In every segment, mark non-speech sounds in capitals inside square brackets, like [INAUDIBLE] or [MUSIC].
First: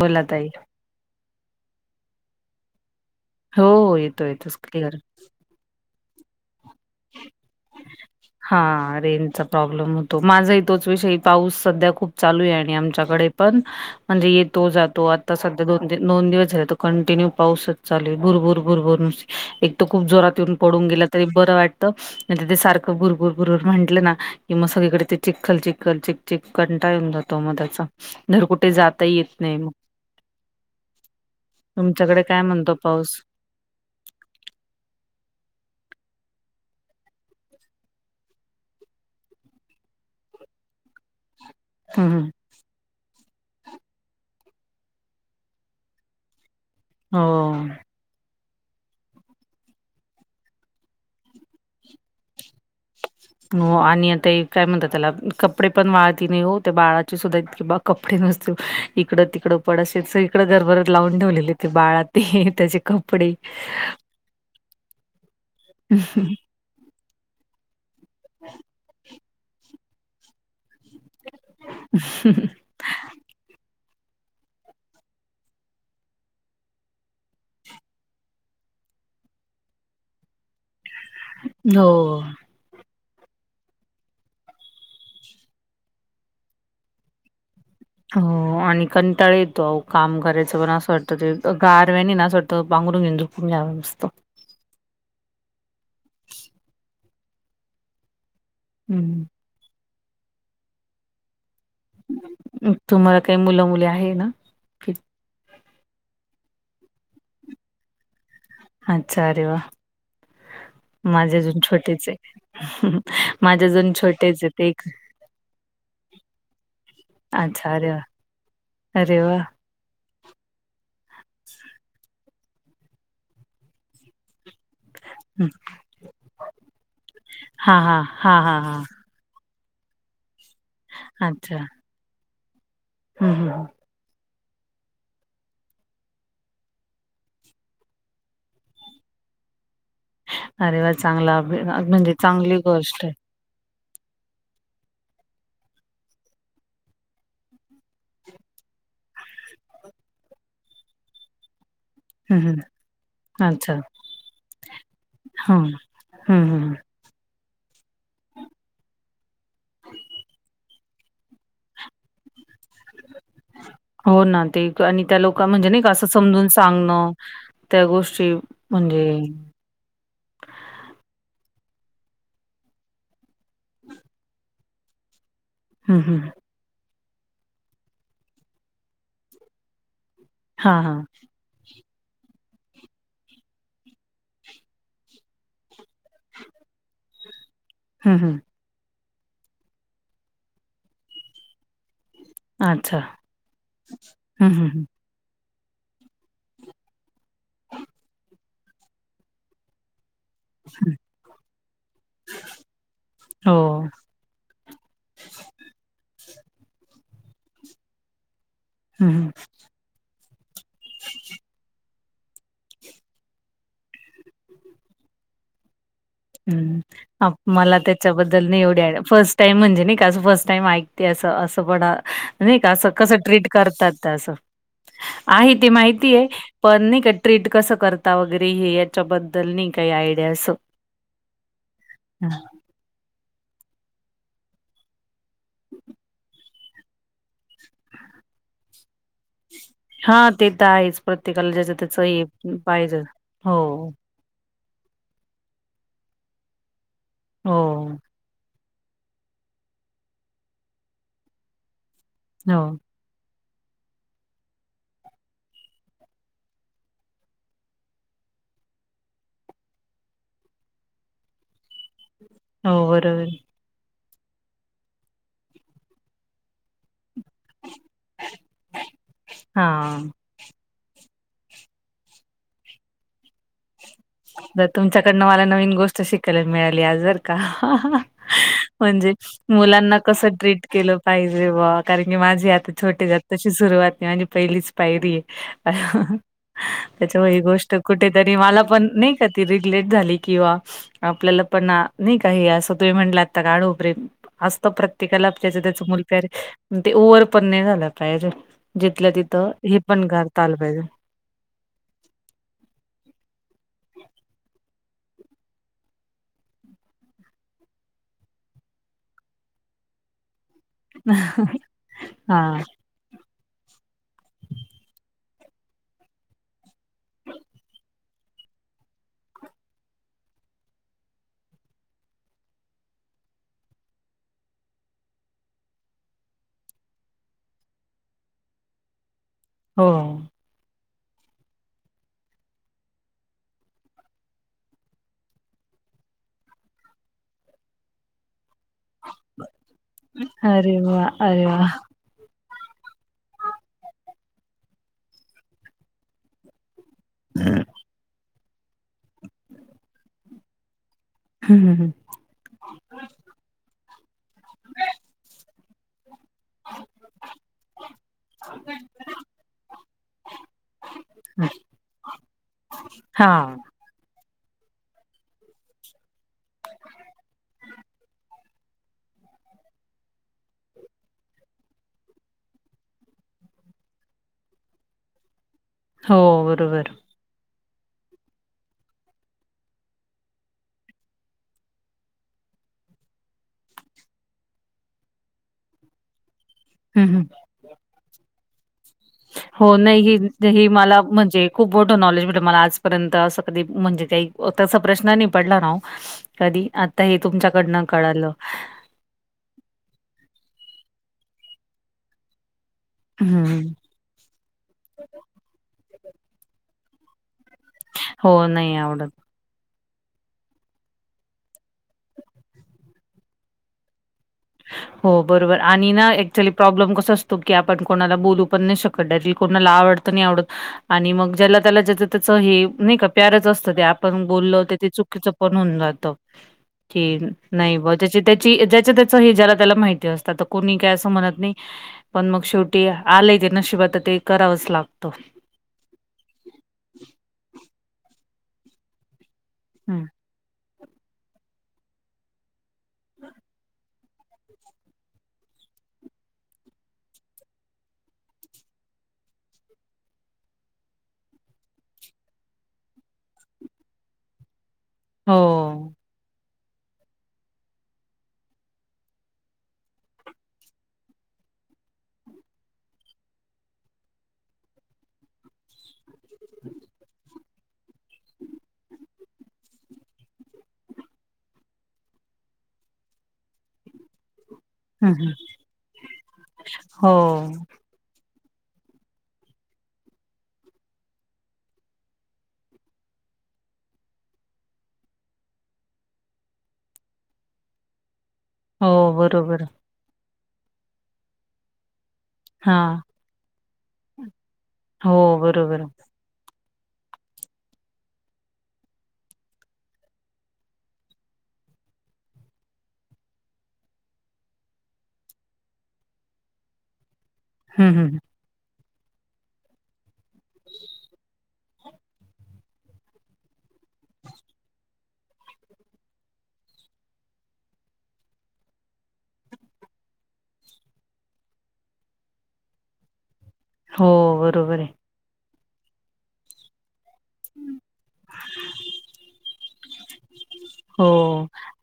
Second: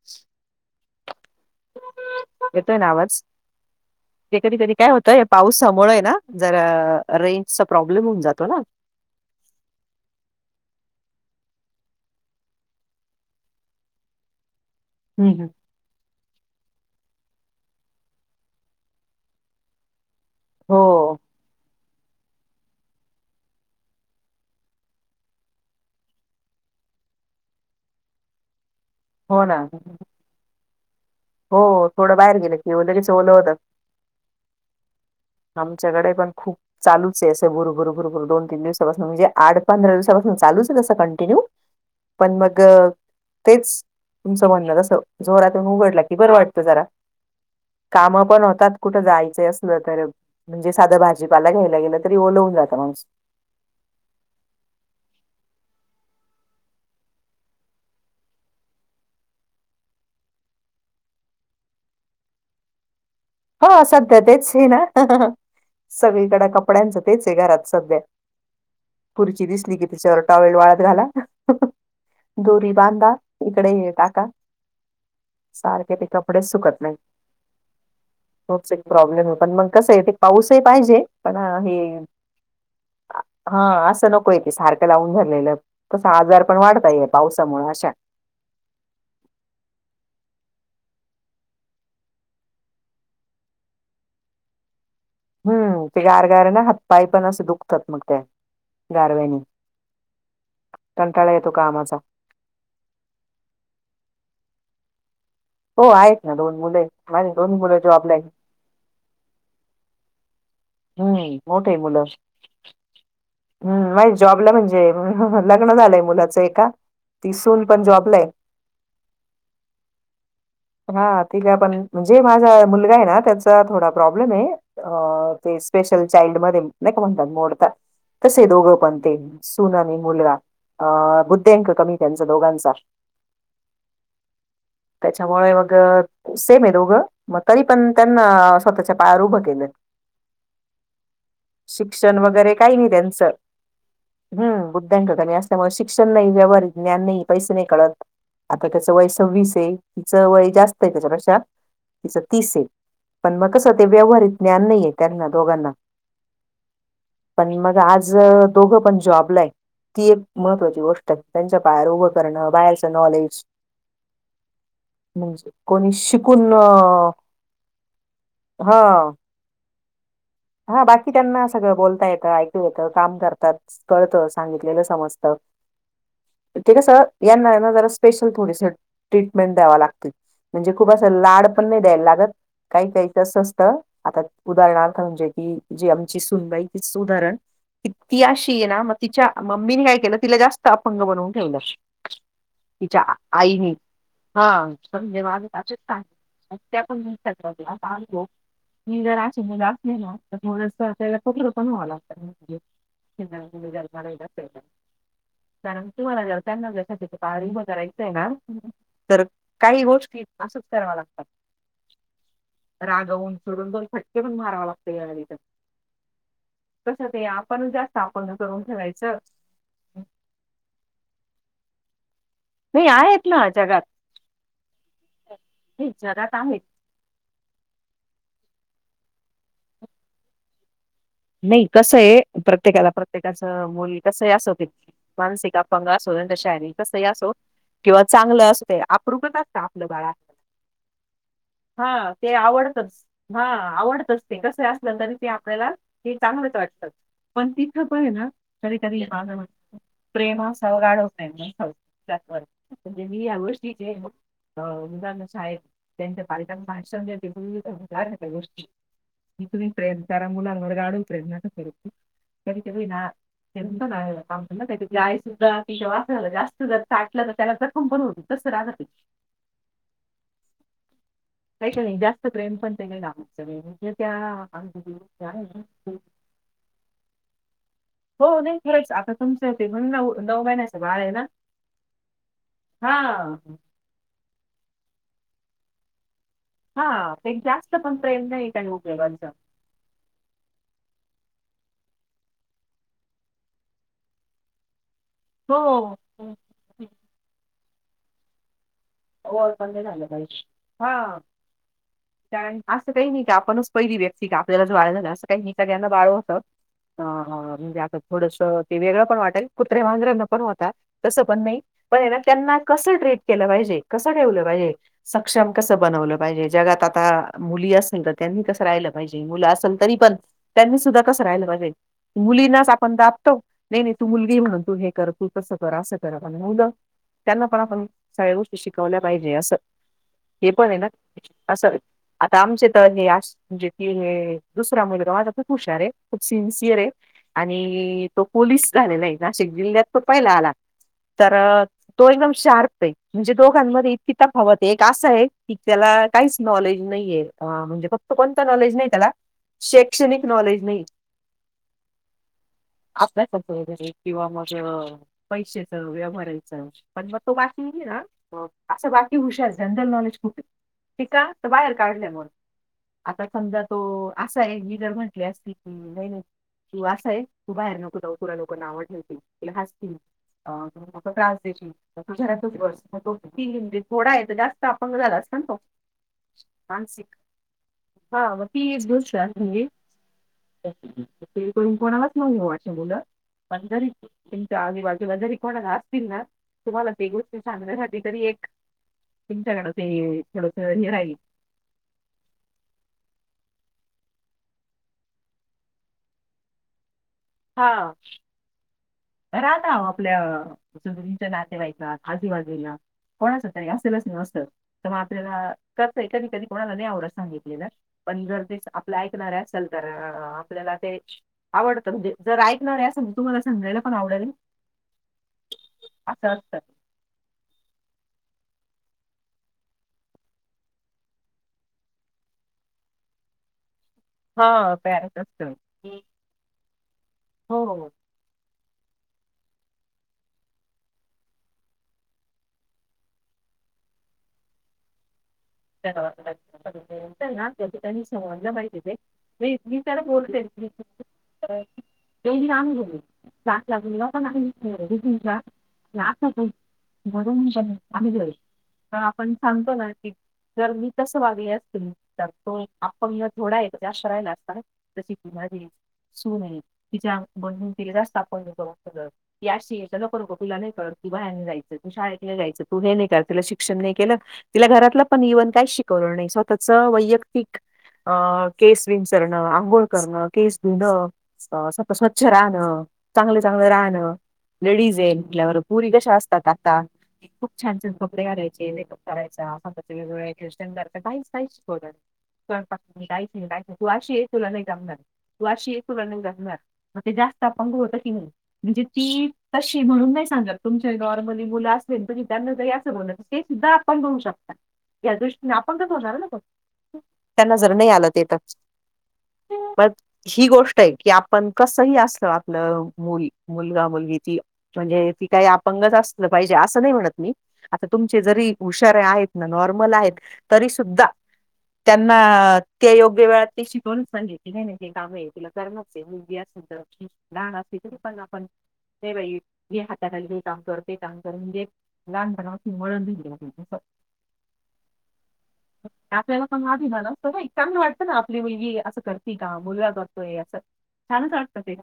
बोल आता? येतोय ना आवाज? हो, हो. येतो, ते येतोच कधी-कधी काय क्लिअर. होतंय, पाऊस समोर आहे ना. जरा रेंजचा प्रॉब्लेम होऊन जातो ना. हा रेंज चा प्रॉब्लेम हो. माझही तोच विषयी पाऊस सध्या खूप चालू आहे, आणि आमच्याकडे पण म्हणजे येतो जोतो. तो हम्म आता हम्म सध्या- म्हणे दोन दिवस झाले तर कंटिन्यू पाऊसच चालय, भरूर भुरभर नुसते एक तर खूप जोरात येऊ, हो पडून गेलं तरी बर वाटत. नाही ते सारखं भुरबुर बरूर म्हटले ना, की मग सगळीकडे ते चिखल-चिखल चिकचिक कंटाळा येऊन जातो. मग त्याचा धड कुठे जाताही येत हो ना नाही मग. हो थोडं तुमच्याकडे बाहेर काय गेलं की, म्हणतो लगेच पाऊस? ओलं होऊन जात. आमच्याकडे पण खूप चालूच आहे असं भुरु भरू भुरु दोन तीन दिवसापासून म्हणजे, आठ पंधरा दिवसापासून चालूच आहे ना कंटिन्यू? हं, हं. पण मग तेच तुमचं म्हणणं, जस जोरातून उघड लागते, बरं वाटतं जरा हो काम पण होतात, कुठं जायचं असल तर, म्हणजे, साधं भाजीपाला घ्यायला गेलं तरी ओल होऊन जातं मग हो आणि आता एक काय म्हणतात त्याला कपडे पण वाळती नाही हो, त्या बाळाची सुद्धा इतकी बघ कपडे नसतू इकडं तिकडं पडश स इकडं घरभरात लावून ठेवलेले ते बाळ, हे त्याचे कपडे हा सध्या तेच हे ना सगळीकड कपड्यांचं तेच आहे घरात सध्या हम [INAUDIBLE] कुरची दिसली की तेच्यावर टॉवेल वाळत घाला, दोरी बांधा. इकडे हे टाका, सारखे ते कपडेच सुकत नाहीत. तोच एक प्रॉब्लेम होता, पण मग कसयं ते पाऊसही पाहिजे पण हे हो. हा असं नकोय ते' सारखं लावून धरलेल. तसा, आजार पण वाढताये, 'पावसामुळं अशा' ''हो आणि कंटाळे येतो काम करायचं, पण असं वाटतं ते गारव्यानी ना असं वाटतं पांगरून घेन झोपून रहावं! राव नुसतं ''.... हम्म, ते गारगार ना, हातपाई पण असं दुखतात मग त्या हम्म गारव्यानी, कंटाळा येतो कामाचा. तुम्हाला काही मुलं- मुली आहे ना? कि- हो आहेत ना, दोन मुलंयत, माझे दोनही मुलं जॉबला आहेत. ''अच्छा अरे वा! '' ''माझे हम्म अजून मोठे मुलं छोटेच आहेत, माझे अजून छोटेच आहेत एक'' ''हं हं लग्न झालंय मुलाचं एका--'' ''ती सुन अच्छा पण अरे वा जॉबलाय. '' अरे वा. हा ठीक आहे पण, जे माझा मुलगा आहे ना त्याचा थोडा प्रॉब्लेम हायं. अ हं. ''ते स्पेशल चाईल्डमध्ये नाही का म्हणतात, मोडतात'' हा हा हा तसे हा दोघं हा पण ते 'सून आणि मुलगा' अ अच्छा बुद्ध्यांक कमी त्यांचा दोघांचा [UNINTELLIGIBLE] त्याचं वय होतं. ''सेम आहे दोघं'', मग तरी पण त्यांना स्वतःच्या पायावर उभं केलयं. ''अरे वा''! चांगलं. शिक्षण वगैरे काही नाही, त्यांचं हम्म बुद्ध्यांक कमी असल्यामुळे शिक्षण नाही, व्यवहारित ज्ञान नाही, पैसे नाही कळत. आता, 'त्याचं वय सव्वीसयं' तिचं वय जास्त आहे त्याच्यापेक्षा ''तिच हं, हं. तीसयं'' पण मग अच्छा. कसं ते व्यवहारित ज्ञान नाही आहे, त्यांना हं, दोघांना हं, हं. पण, मग आज दोघं पण जॉबलायं. ती एक महत्त्वाची गोष्ट हायं, त्यांच्या पायावर उभं करणं बाहेरचं नॉलेज हो ना ते आणि त्या लोका म्हणजे मधे नाही का, कोणी असं समजून शिकून अ, सांगणं त्या गोष्टी म्हणजे हा बाकी त्यांना सगळं बोलता येतं, ऐकू येतं, काम करतात, कळतं, सांगितलेलं समजतं. [INAUDIBLE] ते कसं यांना आहे ना जरा स्पेशल थोडीसं ट्रीटमेंट द्याव लागतयं. म्हणजे हां, खूप हां. असं लाड पण नाही द्यायला लागत काही काही कसं असतं आता उदाहरणार्थ म्हणजे की जी आमची सुनबाई तीच सुदाहरण हं, ती हं. अशी ती आहे ना म तिच्या मम्मीनं काय केलं तिला जास्त अपगं बनवून ठेवलं. अच्छा. तिच्या आईनी हं, हं, हां हं. [INAUDIBLE] मी जर असे मुलास नेलो [UNINTELLIGIBLE] लागत जन्माला हो. येणारच आहे ना. कारण तुम्हाला जर त्यांना ज पहारी उभं करायचंय ना, हम्म, हं, तर हं. काही गोष्टी असंच कराव्या लागतात. रागावून तुडवून दोन फटके पण मारावा लागतात या घडी तर हम्म कसं ते आप आपण मला जास्त आपण त्याच्याबद्दल नाही करून एवढी आयडिया ठेवायचं फर्स्ट टाईम म्हणजे नाही का असं फर्स्ट टाईम ऐकतेय असं असं पण नाही का नाही असं कसं आहेत ना ट्रीट जगात करतात असं आहे ती नाही माहिती आहे जगात आहेत पण नाही का ट्रीट कसं करता वगैरे हे याच्याबद्दल नाही काही आयडिया असं नाही कस आहे हं. प्रत्येकाला प्रत्येकाचं मुल कसं आहे असंते मनसिका अपंग असो नाहीतर शायरी कसा ही असो किंवा चांगलं असते आपरुपत असत आपलं बाळा, हां, ते तर आहेच. प्रत्येकाला ज्याचं त्याचं हा ते हे पाहिजे. आवडतच हा हो, आवडतच ते ते कसं ही असलं तरी ते आपल्याला हे चांगलंच वाटत पण तिथ पण हो, आहे ना कधी कधी [UNINTELLIGIBLE] प्रेम असावं गाढव हो, नसावं [UNINTELLIGIBLE] मी [UNINTELLIGIBLE] अ उदाहरणात शाळेत त्यांच्या पालकांना [UNINTELLIGIBLE] त्या गोष्टी की तुम्ही प्रेम करा मुलांवर गाढव प्रेम नका करू, कधी का हो, होई ना बरोबर. [UNINTELLIGIBLE] जास्त जर [UNINTELLIGIBLE] त्याला तर कंपन होती तस रागते हां. आहे का नाही जास्त प्रेम पण ते [UNINTELLIGIBLE] तसे कलर मिळाले आज बरं का हो नाही खरंच म्हणजे आता तुमचं ते म्हणून मुलांना नऊ कस नऊ ट्रीट महिन्याचं केल बाळ आहे ना पाहिजे बुवा कारण की माझे आता हा छोटी गत तशीच हो सुरुवात आणि पहिलीच पायरी आहे. हा त्याचमुळे ते ही गोष्ट जास्त पण प्रेम कुठेतरी नाही मला काही पण नाही का उपयोगाचं ती रिगलेट झाली किंवा आपल्याला पण नाही का हे असं तुम्ही म्हणालात आया गाढव प्रेम असत प्रत्ये काला त्याच हो मुल प्यार पण ते ओवर पण नाही झालं पायजे जिथलं तिथं ओळ हे नाही झालं पण करता आलं पाहिजे [INAUDIBLE] कारण असं काही नाही की आपणच पहिली व्यक्ती का आपल्यालाच बाळं झाल, असं काही नाही सगळ्यांना बाळ होत. हा हा म्हणजे आता थोडसं ते वेगळं पण वाटेल कुत्रे मांजरांना पण होतात तसं पण नाही, पण आहे ना हा त्यांना कसं ट्रीट केलं पाहिजे, कसं ठेवलं पाहिजे सक्षम कसं बनवलं पाहिजे, जगात आता मुली असेल तर त्यांनी कसं राहिलं पाहिजे, मुलं असेल तरी पण त्यांनी सुद्धा कसं राहालं पाहिजेल मुलींनाच आपण दाबतो नाही नाही तू मुलगी म्हणून तू हे कर तू तसं कर असं कर पण मुलं त्यांना पण आपण सगळ्या गोष्टी शिकवल्या पाहिजे असं. हो. हे पण आहे ना असं आता आमचे तर हे असे म्हणजे तीने दुसरा मुलगा माझा खूप हुशार आहे खूप सिंसिअर आहे आणि तो पोलीस झाललाय, नाशिक जिल्ह्यात तो पहिला आला, अरे वा तर अरे वा. तो एकदम शार्प आहे म्हणजे दोघांमध्ये इतकी तफावतय एक असं आहे, की त्याला काहीच नॉलेज नाहीये, म्हणजे फक्त कोणतं नॉलेज नाही, अ त्याला शैक्षणिक नॉलेज नाहीये. हम्म हम्म हं. अभ्यासाचे वगैरे, किंवा मग पैशाचं व्यवहाराचं, पण मग तो बाकी हा, असं बाकी हुशार जनरल नॉलेज खूप आहे,, ते का? तर बाहेर काढल्या मुळं. हा. तो असाय, एक लिडर म्हटले असतील, की नाई नाही तू अस आहेस, तू बाहेर नको जाऊ तुला लोकं नावं ठेवतील, तुला हासतील. त्रास द्याची तु [UNINTELLIGIBLE] तो थोडा आहे तर जास्त आपंग झाला आसता ना तो. हो, बरोबर. मानसिक,, हा मग ती एक गोष्ट असवी. ते करून कोणालाच नाही वाटश मुलं. पण तरी,, तुमच्या आजूबाजूला जरी कोणाला आसतीन ना तुम्हाला हं, ते हं. गोष्टी सांगण्यासाठी तरी एक हो तुमच्याकडे नाही ते ह थोडस ह हे मला राहील म्हणजे खूप मोठू नॉलेज भेटलं, मला आजपर्यंत असं कधी म्हणजे काही, तसा प्रश्न नाही पडला नाही ना ओ कधी,, आता हे तुमच्याकडनं कळालं. राहतं आओ आपल्या तुमच्या नातेवाईकात, आजूबाजूला, कोणाच हं. तरी असं सेलच ना असं,, मग आपल्याला कधी कधी कसंय कोणाला नाही आवडत सांगितलेलं. पण जर हो, तेचं नाही आपल्या आवडत. ऐकणाऱ्या चल तर आपल्याला ते, आवडतं म्हणजे जर ऐकणार असेल तर ते तुम्हाला समजायला पण आवडेल हो बरोबर, आणि ना असं एकचुली असतं प्रॉब्लेम कसा अस तो की आपण कोणाला बोलू पण नाही शकतेय,, ते कोणाला आवडतं नाही आवडत आणि मग ज्याला त्याला ज्याच त्याच हे नाही का प्यारच असतं ते, आप पण बोललो हा की ते पॅरट चुकीच असतं पण होऊन जातं, की हो नाही हो. बुवा ज्याची त्याची ज्याच त्याच त्याला माहित असतं,, आता कोणी काय असं म्हणत नाही, पण मग शेवटी आलेय ते नशिबात तर ते करावंच लागतं. [UNINTELLIGIBLE] हं [INAUDIBLE] [UNINTELLIGIBLE] [UNINTELLIGIBLE] [UNINTELLIGIBLE] म्हंणून [UNINTELLIGIBLE] [INAUDIBLE] आम्ही घरू तर आपण सांगतो ना की जर मी तसं वागले असते, तर तो अपंग थोडा आहे ततर जास्त राहिला असता ना. [UNINTELLIGIBLE] की हो या न कर नक तुला नाही कळत, ती बाहेर नै जायचं, तू शाळेत नाही जायचं, तू हे नाही कर तिला शिक्षण नाही केलं. तिला घरातलं पण इवन काहीच शिकवलं नाही, स्वतःचं वैयक्तिक अं केस विंचरणं, आंघोळ करणं, केस धुणं, स्वतः स्वच्छ राहणं, चांगलं चांगलं राहणं. लेडीज आहे हं हं म्हटल्यावरती पोरी कशा असतात आता, हो खूप छान छान कपडे घालायचे. करायचा, स्वतः वेगवेगळे्या हेअरस्टाईल करता,, काही काहीच शिकवलं नाही. स्वयंपाक,, तू अशी ये तुला नाही जमणार. तु अशी आहे तुला नाही जमणार, मग ते जास्त आपंग होतं की नाही. म्हणजे हो ती बरोबर तशी म्हणून नाही सांगत, तुमच्या नॉर्मली मुलं तेनी विचारलं तरी, हां एकदा आपण बघू शकता हो या दृष्टीनं, बरोबर आपंगच होणार ना तो. त्यांना जर नाही आलं ते तर, मग ही गोष्ट आहे की आपण कसही असल आपलं मुल मुलगा मुलगी ती, म्हणजे ती काही अपंगच असलं पाहिजे असं नाही म्हणत मी आता हं हं तुमचे जरी हुशार आहेत, नॉर्मल आहेत तरी सुुद्धा- त्यांना ते योग्य वेळात ते शिकवलच पाहिजे, तिलाही माहितीये ते काम आहे ते करनच आहे. मुलगी असली तर [INAUDIBLE] लहान असते तरी पण आपण- नाही बाई ये. ये हाताखाली हे काम कर ते काम- कारण जे लहानपणापासून वळण दिलं की नाही तसं. हो बरोबर हे. आपल्याला पण अधिकार असतो बाई, चांगलं वाटतं ना आपली मुलगी असं करते का, मुलगा करतोय असं छानच हो वाटत ते.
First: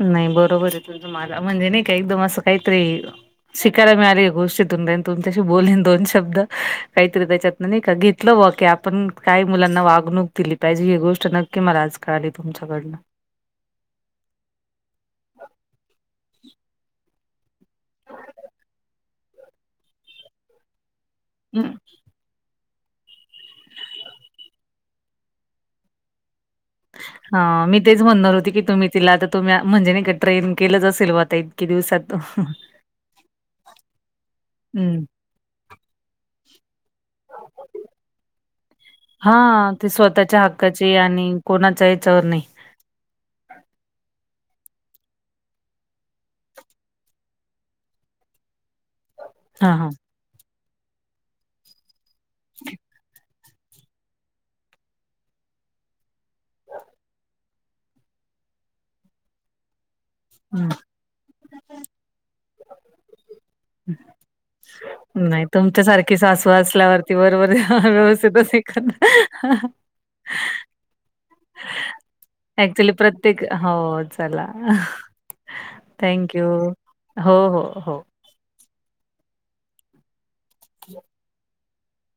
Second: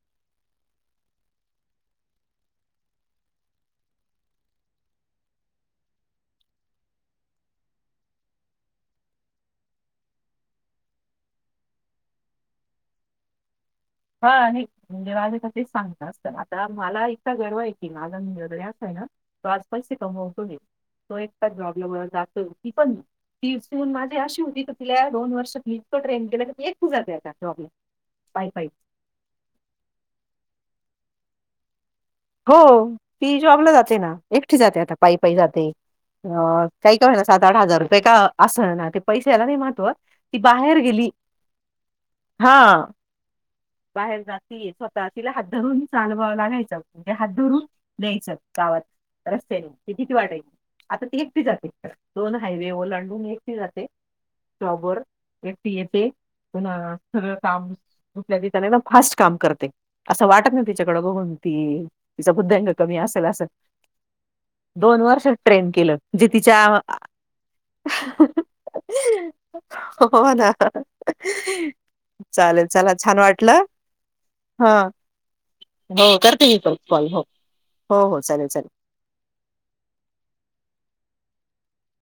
नाही बरोबर आहे तुमच. माझं म्हणजे नाही का एकदम असं काहीतरी- शिकायला मिळाली या गोष्टीतून ताई तुमच्याशी बोलले ना दोन शब्द काहीतरी त्याच्यात- नाही का घेतलं बुवा की आपण काय मुलांना वागणूक दिली पाहिजे हे गोष्ट नक्की मला आज- कळली तुमच्याकडनं. हा आणि म्हणजे [UNINTELLIGIBLE] तेच सांगत असतात आता मलाही- गर्व आहे की माझा [UNINTELLIGIBLE] आहे ना तो आज पैसे कमवतोय तो एक- काही प्रॉब्लेममुळे जात. ती पण, ती सून माझी अशी होती का- तिला दोन वर्षात मी इतकं ट्रेन केल की ती एक - हा मी तेच म्हणणार होती की तुम्ही तिला आता तुम्ही म्हणजे नाही का ट्रेन केलंच असेल बुवा ते. इतक्या दिवसात. हो. ती जॉबला जाते ना, एकटी जाते आता हं. पायी. पायी जाते. अ काही का होइना, सात आठ हजार रुपये का असना ते- पैशाला नाही हां, महत्व, ती स्वतःच्या बाहेर हक्काची गेली आणि कोणाच्या ह्याच्यावर नाही. हा. बाहेर जातीये स्वतः, तिला हात धरून चालवाव लागायच. म्हणजे हात धरून न्यायचं गावात रस्त्याने हां, हां. हे किती वाईटहे. आता ती एकटी जाते, दोन हायवे ओलांडून एकटी जाते, जॉब वर. एकटी येते पुन्हा सगळं काम तिथल्या तिथे, एकदम फास्ट काम करते. असं वाटत नाही हं. तिच्याकडं बघून कि तिचा बुद्ध्यांक कमी असेल असं. दोन वर्ष नाही ट्रेन केलं तुमच्यासारखी जे सासू तिच्या असल्यावर ती बरोबर व्यवस्थितच- ह ह ह ह हो ना चालेल ऍक्चुली चला छान प्रत्येक, वाटलं हो चला. हा हो थँक करते यू. मी परत कॉल हो. हो हो चालेल चालेल. [INAUDIBLE]